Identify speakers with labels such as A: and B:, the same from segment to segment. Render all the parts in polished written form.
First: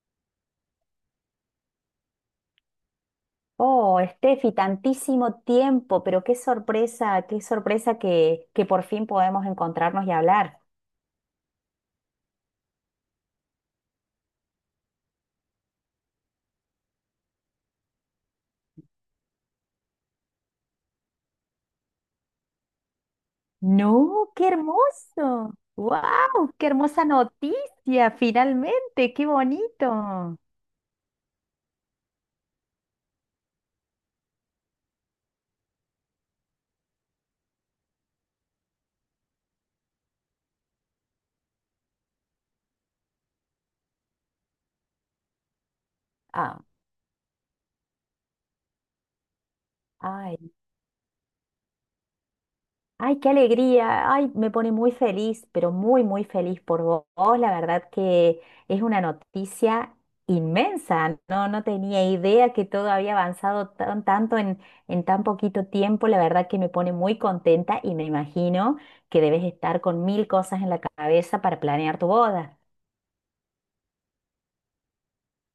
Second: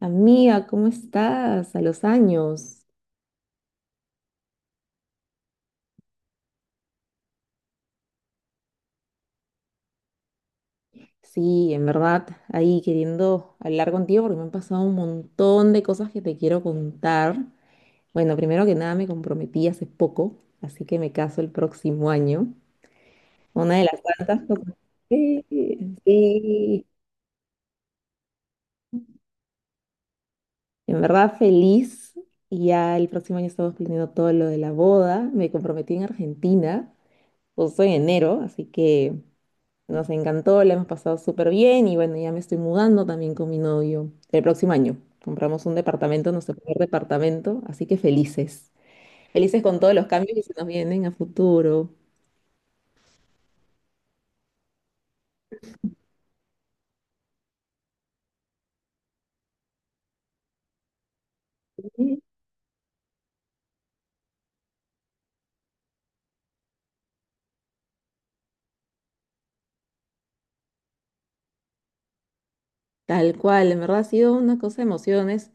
A: Amiga, ¿cómo estás? A los años.
B: Oh, Steffi, tantísimo tiempo, pero qué sorpresa, qué sorpresa que por fin podemos encontrarnos y hablar.
A: Sí, en verdad, ahí queriendo hablar contigo porque me han pasado un montón de cosas que te quiero contar. Bueno, primero que nada me comprometí hace poco, así que me caso el próximo año. Una de las
B: No,
A: tantas
B: qué
A: cosas. Sí,
B: hermoso. ¡Wow! ¡Qué
A: sí.
B: hermosa noticia! Finalmente, qué bonito.
A: En verdad feliz. Y ya el próximo año estamos planeando todo lo de la boda. Me comprometí en Argentina, justo en enero, así que... Nos encantó, la hemos pasado súper bien y bueno, ya me estoy mudando también con mi novio el próximo año. Compramos un departamento, nuestro
B: Ah,
A: primer departamento, así que felices. Felices con todos los cambios
B: ay.
A: que se nos vienen a futuro.
B: Ay, qué alegría. Ay, me pone muy feliz, pero muy, muy feliz por vos. La verdad que es una noticia inmensa. No, no tenía
A: Sí.
B: idea que todo había avanzado tanto en tan poquito tiempo. La verdad que me pone muy contenta y me imagino que debes estar con mil cosas en la cabeza para planear tu boda.
A: Tal cual, en verdad ha sido una cosa de emociones.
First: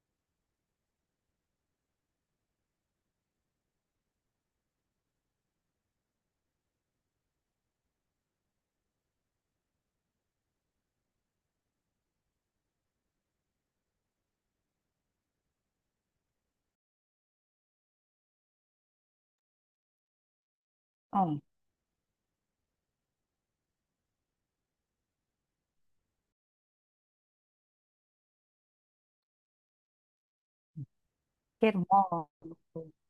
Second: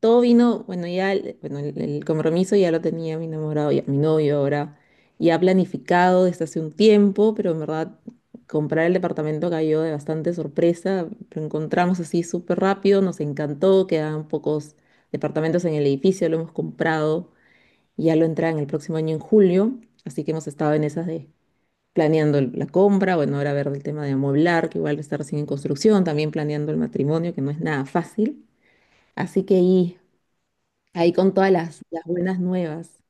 A: Todo vino, bueno, ya el compromiso ya lo tenía mi enamorado, ya, mi novio ahora, ya planificado desde hace un tiempo, pero en verdad comprar el departamento cayó de bastante sorpresa, lo encontramos así súper rápido, nos encantó, quedaban pocos departamentos en el edificio, lo hemos comprado, ya lo entra en el próximo año en julio, así que hemos estado en esas de
B: Oh,
A: la compra. Bueno, ahora ver el tema de amueblar, que igual está recién en construcción, también planeando el matrimonio, que no es nada fácil. Así que ahí con todas
B: qué
A: las, las
B: hermoso.
A: buenas nuevas.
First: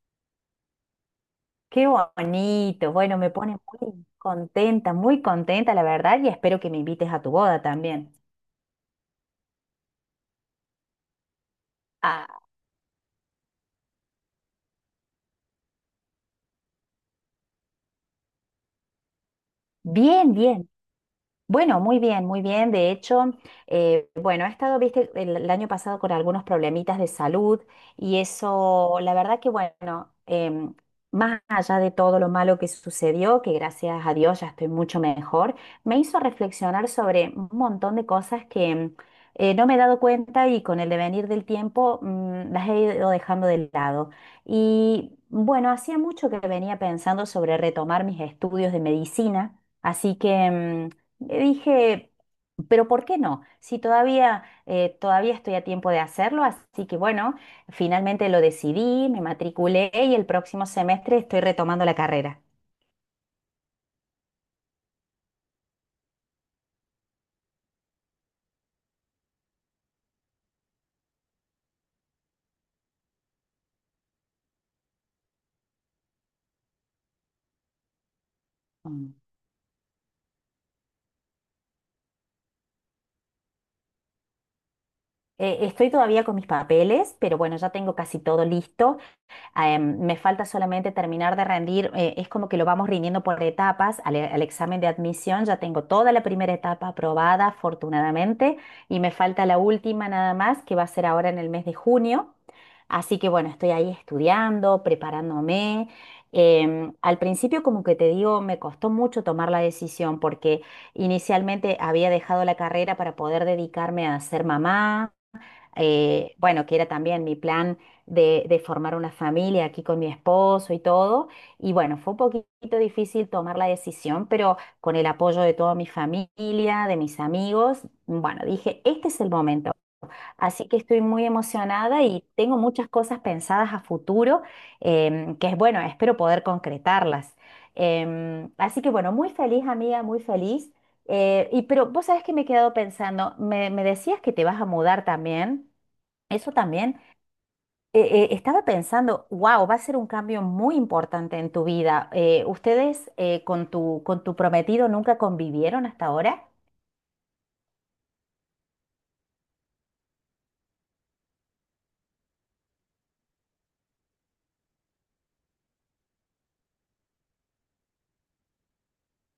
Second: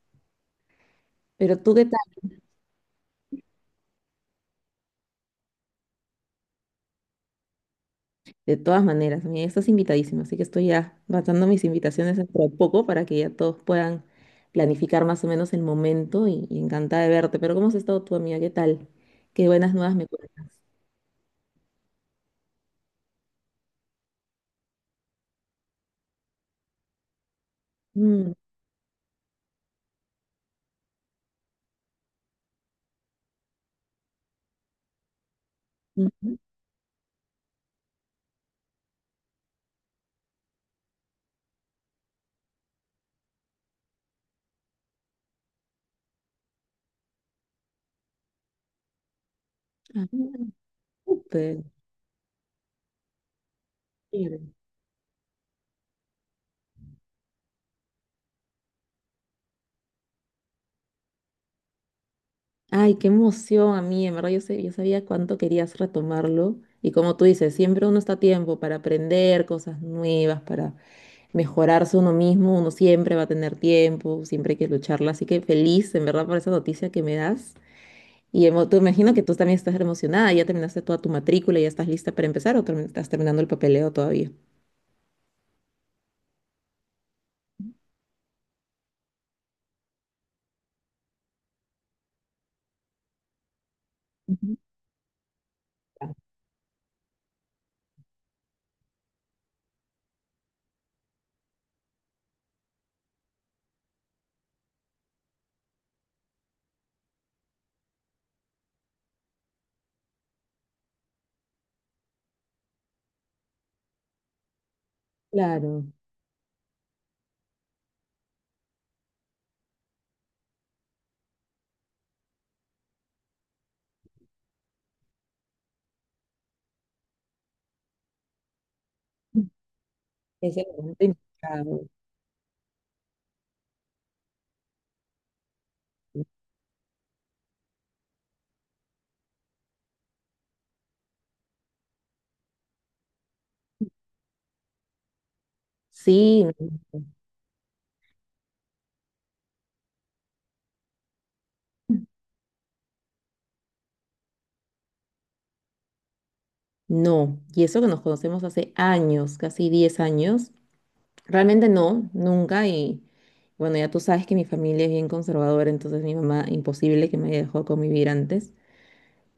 A: Pero tú, ¿qué
B: Qué
A: tal?
B: bonito. Bueno, me pone muy contenta, la verdad, y espero que me invites a tu boda también.
A: De todas maneras, mira, estás invitadísimo, así que estoy ya lanzando mis invitaciones
B: Ah,
A: dentro de poco para que ya todos puedan planificar más o menos el momento y encantada de verte. Pero ¿cómo has estado tú, amiga? ¿Qué tal? Qué buenas nuevas me
B: bien,
A: cuentas.
B: bien. Bueno, muy bien, muy bien. De hecho, bueno, he estado, viste, el año pasado con algunos problemitas de salud y
A: Mm,
B: eso, la verdad que, bueno, más allá de todo lo malo que sucedió, que gracias a Dios ya estoy mucho mejor, me hizo
A: ujú.
B: reflexionar sobre un montón de cosas no me he dado cuenta y con el devenir del tiempo las he ido dejando de lado. Y bueno, hacía mucho que venía pensando sobre retomar mis estudios de medicina,
A: Ah,
B: así que. Le
A: súper,
B: dije, pero ¿por qué no? Si todavía,
A: chévere.
B: todavía estoy a tiempo de hacerlo, así que bueno, finalmente lo decidí, me matriculé y el próximo semestre estoy retomando la carrera.
A: Ay, qué emoción a mí, en verdad yo, sé, yo sabía cuánto querías retomarlo y como tú dices, siempre uno está a tiempo para aprender cosas nuevas, para mejorarse uno mismo, uno siempre va a tener tiempo, siempre hay que lucharla. Así que feliz, en verdad, por esa noticia que me das. Y tú
B: Mm.
A: imagino que tú también estás emocionada, ya terminaste toda tu matrícula, ya estás lista para empezar o estás terminando el papeleo todavía.
B: Estoy todavía con mis papeles, pero bueno, ya tengo casi todo listo. Me falta solamente terminar de rendir, es como que lo vamos rindiendo por etapas. Al
A: Ujú.
B: examen de admisión ya tengo toda la primera etapa aprobada, afortunadamente, y me falta la última nada más, que va a ser ahora en el mes de junio. Así que bueno, estoy ahí estudiando, preparándome. Al principio, como que te digo, me costó mucho tomar la decisión porque inicialmente había dejado la carrera para poder dedicarme a ser mamá.
A: Claro,
B: Bueno, que era también mi plan de formar una familia aquí con mi esposo y todo. Y bueno, fue un poquito difícil tomar la decisión, pero con el apoyo de toda mi familia, de mis amigos, bueno, dije, este es el momento.
A: es el
B: Así que estoy
A: momento
B: muy
A: indicado.
B: emocionada y tengo muchas cosas pensadas a futuro, que es bueno, espero poder concretarlas. Así que bueno, muy feliz, amiga, muy feliz. Y pero vos sabés que me he quedado pensando, me decías que te vas a mudar también.
A: Sí,
B: Eso también. eh, estaba pensando, wow, va a ser un cambio muy importante en tu vida. ¿Ustedes con con tu prometido nunca convivieron hasta ahora?
A: no, y eso que nos conocemos hace años, casi 10 años, realmente no, nunca, y bueno, ya tú sabes que mi familia es bien conservadora, entonces mi mamá, imposible que me haya dejado convivir antes.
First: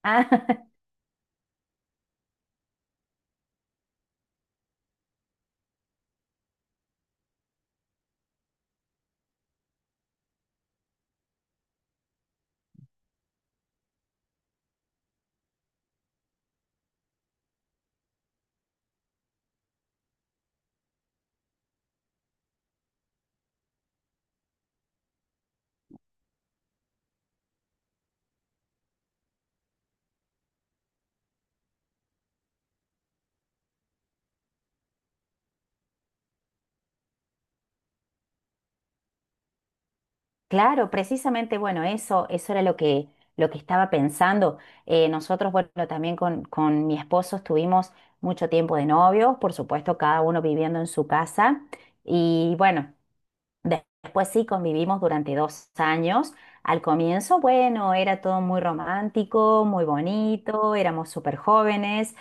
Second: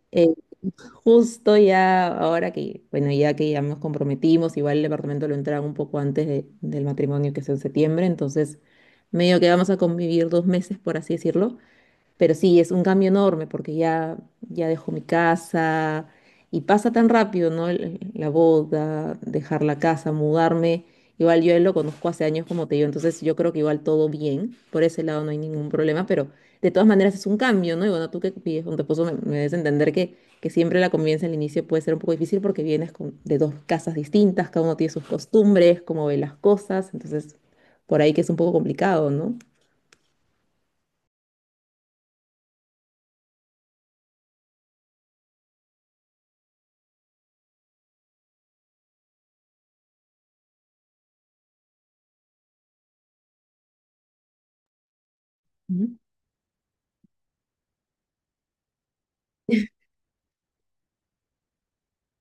B: Ah,
A: Eh, Justo ya ahora que, bueno, ya que ya nos comprometimos, igual el departamento lo entraron un poco antes del matrimonio que es en septiembre, entonces medio que vamos a convivir 2 meses, por así decirlo. Pero sí, es un cambio enorme porque ya dejo mi casa y pasa tan rápido, ¿no? La boda, dejar la casa, mudarme. Igual yo a él lo conozco hace años como te digo, entonces yo creo que igual todo bien, por ese lado no hay ningún problema, pero de todas maneras es un cambio, ¿no? Y bueno, tú que vives con tu esposo me debes entender que siempre la convivencia al inicio puede ser un poco difícil porque vienes de dos casas distintas, cada uno tiene sus costumbres, cómo ve las cosas, entonces por ahí que es un poco complicado, ¿no?
B: claro, precisamente, bueno, eso era lo lo que estaba pensando. Nosotros, bueno, también con mi esposo estuvimos mucho tiempo de novios, por supuesto, cada uno viviendo en su casa. Y bueno. Después sí convivimos durante dos
A: Ujú.
B: años. Al comienzo, bueno, era todo muy romántico, muy bonito, éramos súper jóvenes,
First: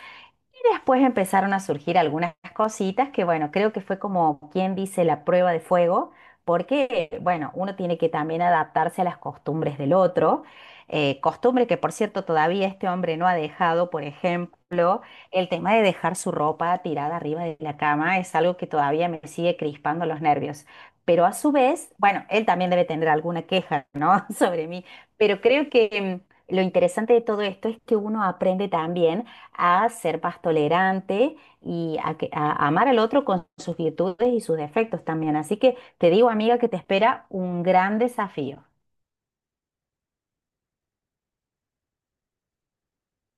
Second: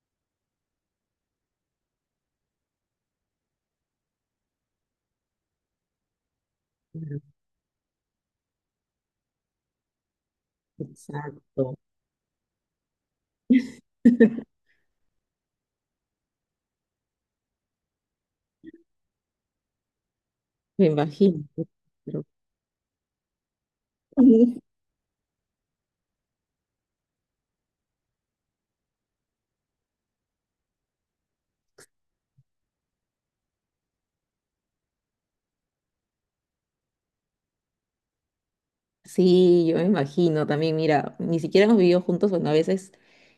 B: y después empezaron a surgir algunas cositas que, bueno, creo que fue como quien dice la prueba de fuego, porque,
A: Claro,
B: bueno, uno tiene que también adaptarse a las costumbres del otro. Costumbre
A: exacto.
B: que, por cierto, todavía este hombre no ha dejado, por ejemplo, el tema de dejar su ropa tirada arriba de la cama es algo que todavía me sigue crispando los nervios.
A: Me
B: Pero a
A: imagino.
B: su vez,
A: Pero...
B: bueno, él también debe tener alguna queja, ¿no? sobre mí, pero creo que. Lo interesante de todo esto es que uno aprende también a ser más tolerante y a amar al otro con sus virtudes y sus defectos también. Así que te digo, amiga, que te espera un gran desafío.
A: Sí, yo me imagino también. Mira, ni siquiera hemos vivido juntos. Bueno, a veces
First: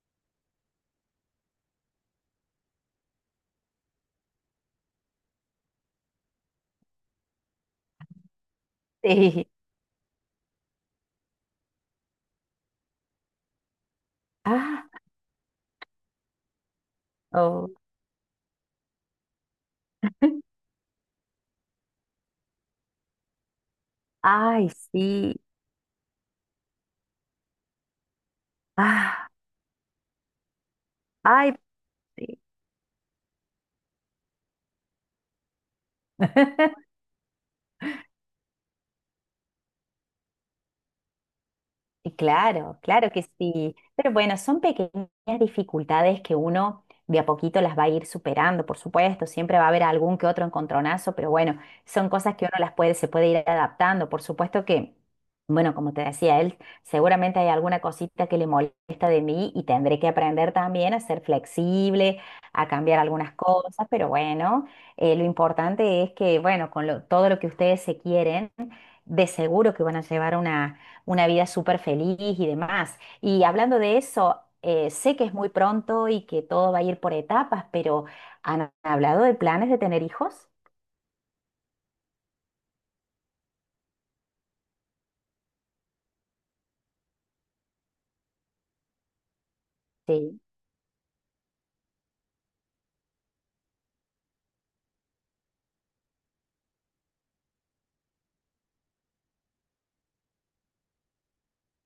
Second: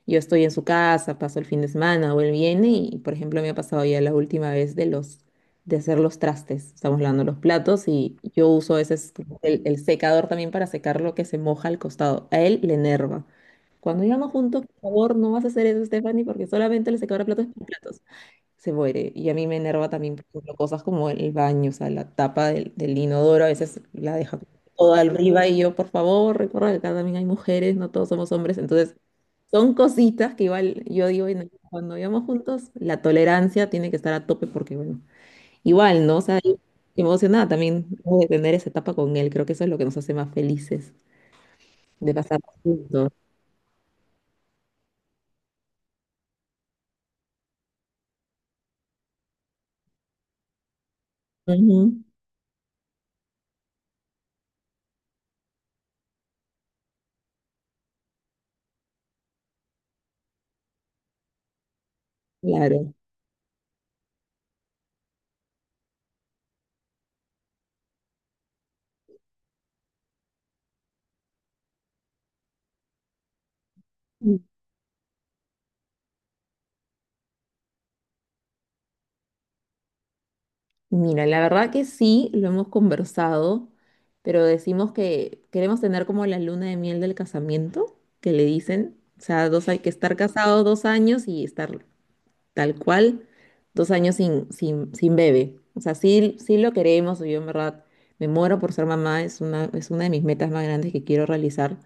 A: yo estoy en su casa, paso el fin de semana o él viene y, por ejemplo, me ha pasado ya la última vez de los de hacer los trastes. Estamos lavando los platos y yo uso a veces como
B: Sí.
A: el secador también para secar lo que se moja al costado. A él le enerva. Cuando llegamos juntos, por
B: Ah,
A: favor, no vas a hacer eso, Stephanie, porque solamente el secador de platos es para
B: oh.
A: platos. Se muere. Y a mí me enerva también, por ejemplo, cosas como el baño, o sea, la tapa del inodoro a veces la deja
B: Ay,
A: toda
B: sí.
A: arriba y yo, por favor, recuerda que acá también hay mujeres, no todos somos hombres. Entonces,
B: Ah,
A: son cositas que igual yo digo, "Bueno,
B: ay,
A: cuando vivamos
B: sí.
A: juntos, la tolerancia tiene que estar a tope porque, bueno, igual, ¿no?". O sea, yo emocionada también de tener esa etapa con él. Creo que eso es lo que nos hace más felices,
B: Y
A: de pasar
B: claro, claro
A: juntos.
B: que sí. Pero bueno, son pequeñas dificultades que uno de a poquito las va a ir superando, por supuesto. Siempre va a haber algún que otro encontronazo, pero bueno,
A: Ujú,
B: son cosas que uno las puede, se puede ir adaptando. Por supuesto que, bueno, como te decía él, seguramente hay alguna cosita que le molesta de mí y tendré que aprender también a ser flexible, a
A: claro.
B: cambiar algunas cosas, pero bueno, lo importante es que, bueno, con todo lo que ustedes se quieren, de seguro que van a llevar una vida súper feliz y demás. Y hablando de eso, sé que es muy pronto y que todo va a ir por etapas, pero ¿han hablado de planes de tener hijos?
A: Mira, la verdad que sí, lo hemos conversado, pero decimos que queremos tener como la luna de miel del casamiento, que le dicen, o sea, dos, hay que estar
B: Sí.
A: casados 2 años y estar tal cual, 2 años sin bebé. O sea, sí, sí lo queremos, yo en verdad me muero por ser mamá, es una de mis metas más grandes que quiero realizar.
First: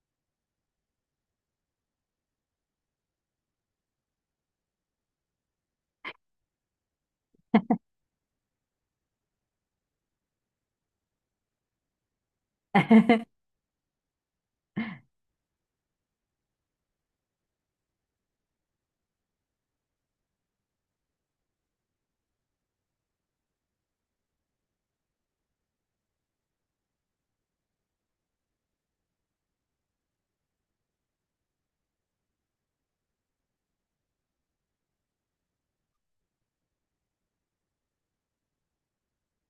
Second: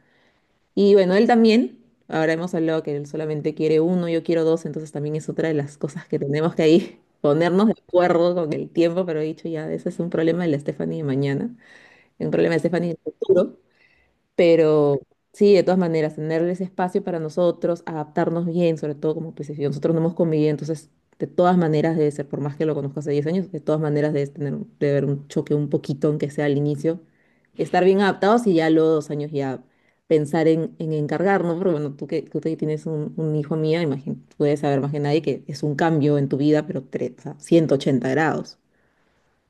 A: Y bueno, él también, ahora hemos hablado que él solamente quiere uno, yo quiero dos, entonces también es otra de las cosas que tenemos que ahí ponernos de acuerdo con el tiempo, pero he dicho ya, ese es un problema de la Stephanie de mañana, un problema de Stephanie del futuro. Pero sí, de todas maneras, tenerles espacio para nosotros, adaptarnos bien, sobre todo como pues, si nosotros no hemos convivido, entonces de todas maneras debe ser, por más que lo conozco hace 10 años, de todas maneras debe tener, debe haber un choque un poquito, aunque sea al inicio, estar bien adaptados y ya a los 2 años ya pensar en encargarnos, porque bueno, tú que tienes un hijo mía, imagínate, tú debes saber más que nadie que es un cambio en tu vida, pero o sea, 180 grados.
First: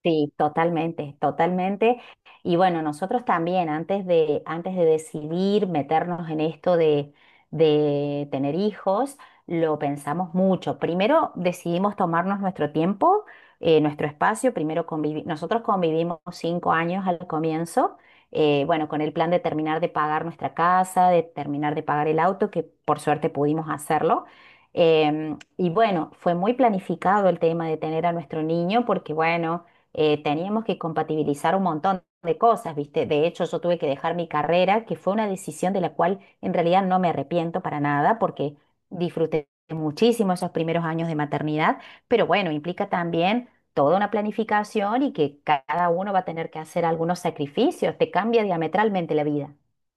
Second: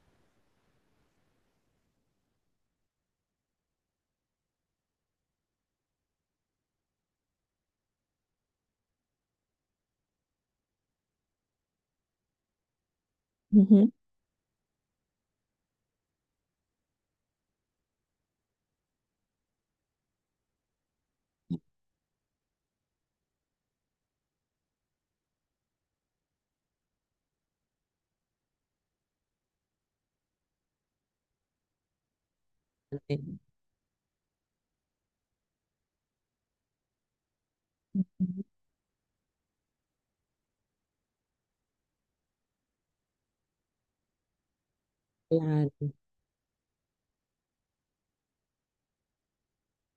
B: Sí, totalmente, totalmente. Y bueno, nosotros también, antes antes de decidir meternos en esto de tener hijos, lo pensamos mucho. Primero decidimos tomarnos nuestro tiempo,
A: Ujú.
B: nuestro espacio. Nosotros convivimos 5 años al comienzo, bueno, con el plan de terminar de pagar nuestra casa, de terminar de pagar el auto, que por suerte pudimos hacerlo. Y bueno, fue muy planificado el tema de tener a nuestro niño, porque bueno teníamos que compatibilizar un montón de cosas, ¿viste?
A: Eh,
B: De hecho, yo tuve que dejar mi carrera, que fue una decisión de la cual en realidad no me arrepiento para nada, porque disfruté muchísimo esos primeros años de maternidad, pero bueno, implica también toda una planificación y que cada
A: Ujú.
B: uno va a tener que hacer algunos sacrificios, te cambia diametralmente la vida.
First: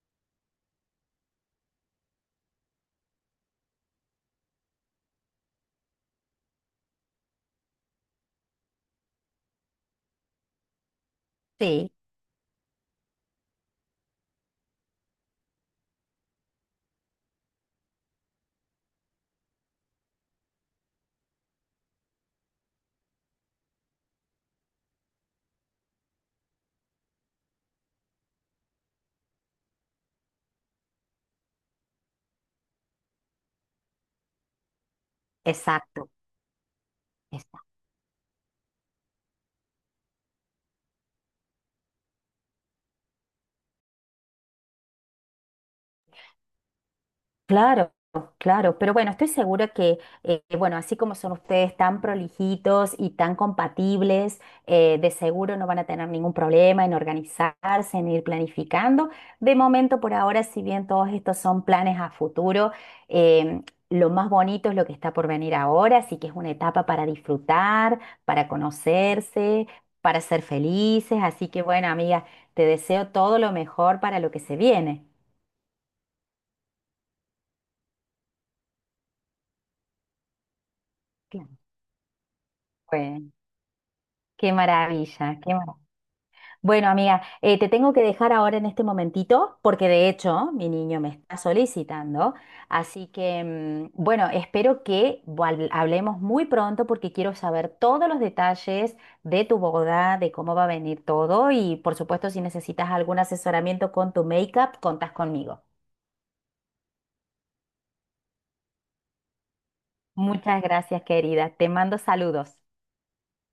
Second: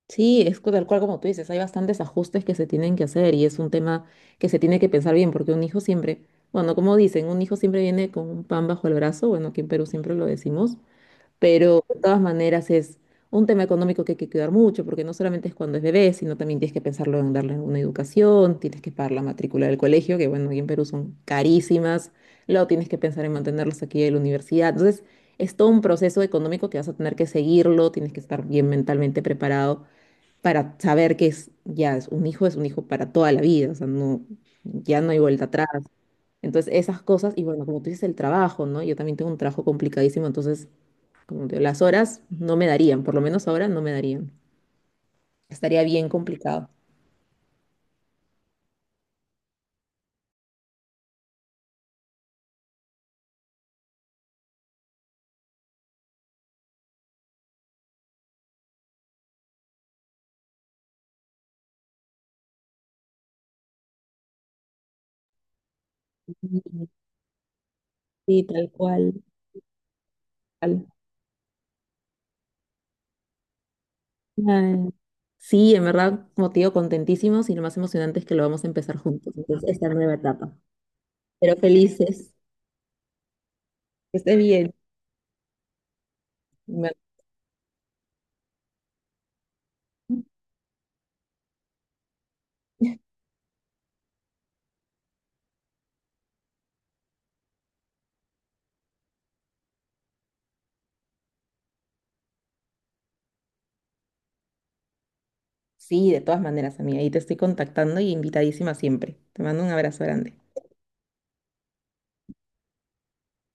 A: Sí, es tal cual como tú dices, hay bastantes ajustes que se tienen que hacer y es un tema que se tiene que pensar bien, porque un hijo siempre, bueno, como dicen, un hijo siempre viene con un pan bajo el brazo, bueno, aquí en Perú siempre lo decimos, pero
B: Sí.
A: de todas maneras es un tema económico que hay que cuidar mucho, porque no solamente es cuando es bebé, sino también tienes que pensarlo en darle una educación, tienes que pagar la matrícula del colegio, que bueno, aquí en Perú son carísimas, luego tienes que pensar en mantenerlos aquí en la universidad, entonces es todo un proceso económico que vas a tener que seguirlo, tienes que estar bien mentalmente preparado para saber que es, ya es un hijo para toda la vida, o sea, no, ya no hay vuelta atrás.
B: Exacto.
A: Entonces, esas cosas, y bueno,
B: Exacto.
A: como tú dices, el trabajo, ¿no? Yo también tengo un trabajo complicadísimo, entonces, como te digo, las horas no me darían, por lo menos ahora no me darían. Estaría bien complicado.
B: Claro, claro, pero bueno, estoy segura que, bueno, así como son ustedes tan prolijitos y tan compatibles, de seguro no van a tener ningún problema en organizarse, en ir planificando. De momento, por ahora, si bien todos estos son planes a futuro, em, lo más bonito es lo que está por venir ahora, así que es una etapa para disfrutar,
A: Sí, sí,
B: para
A: tal cual.
B: conocerse, para ser
A: Tal
B: felices. Así que, bueno, amiga, te deseo todo lo mejor para lo que se
A: cual.
B: viene.
A: Sí, en verdad, como te digo, contentísimos y lo más emocionante es que lo vamos a empezar juntos, entonces, esta nueva etapa. Pero
B: Claro.
A: felices,
B: Bueno.
A: que esté
B: Qué
A: bien.
B: maravilla, qué maravilla. Bueno, amiga, te tengo que dejar ahora en este momentito porque de hecho mi niño me está solicitando, así que, bueno, espero que hablemos muy pronto porque quiero saber todos los detalles de tu boda, de cómo va a venir todo y por supuesto si necesitas algún asesoramiento con tu make-up, contás conmigo.
A: Sí, de todas maneras, amiga, ahí te estoy contactando y invitadísima siempre. Te mando un abrazo grande.
B: Muchas gracias, querida. Te mando saludos.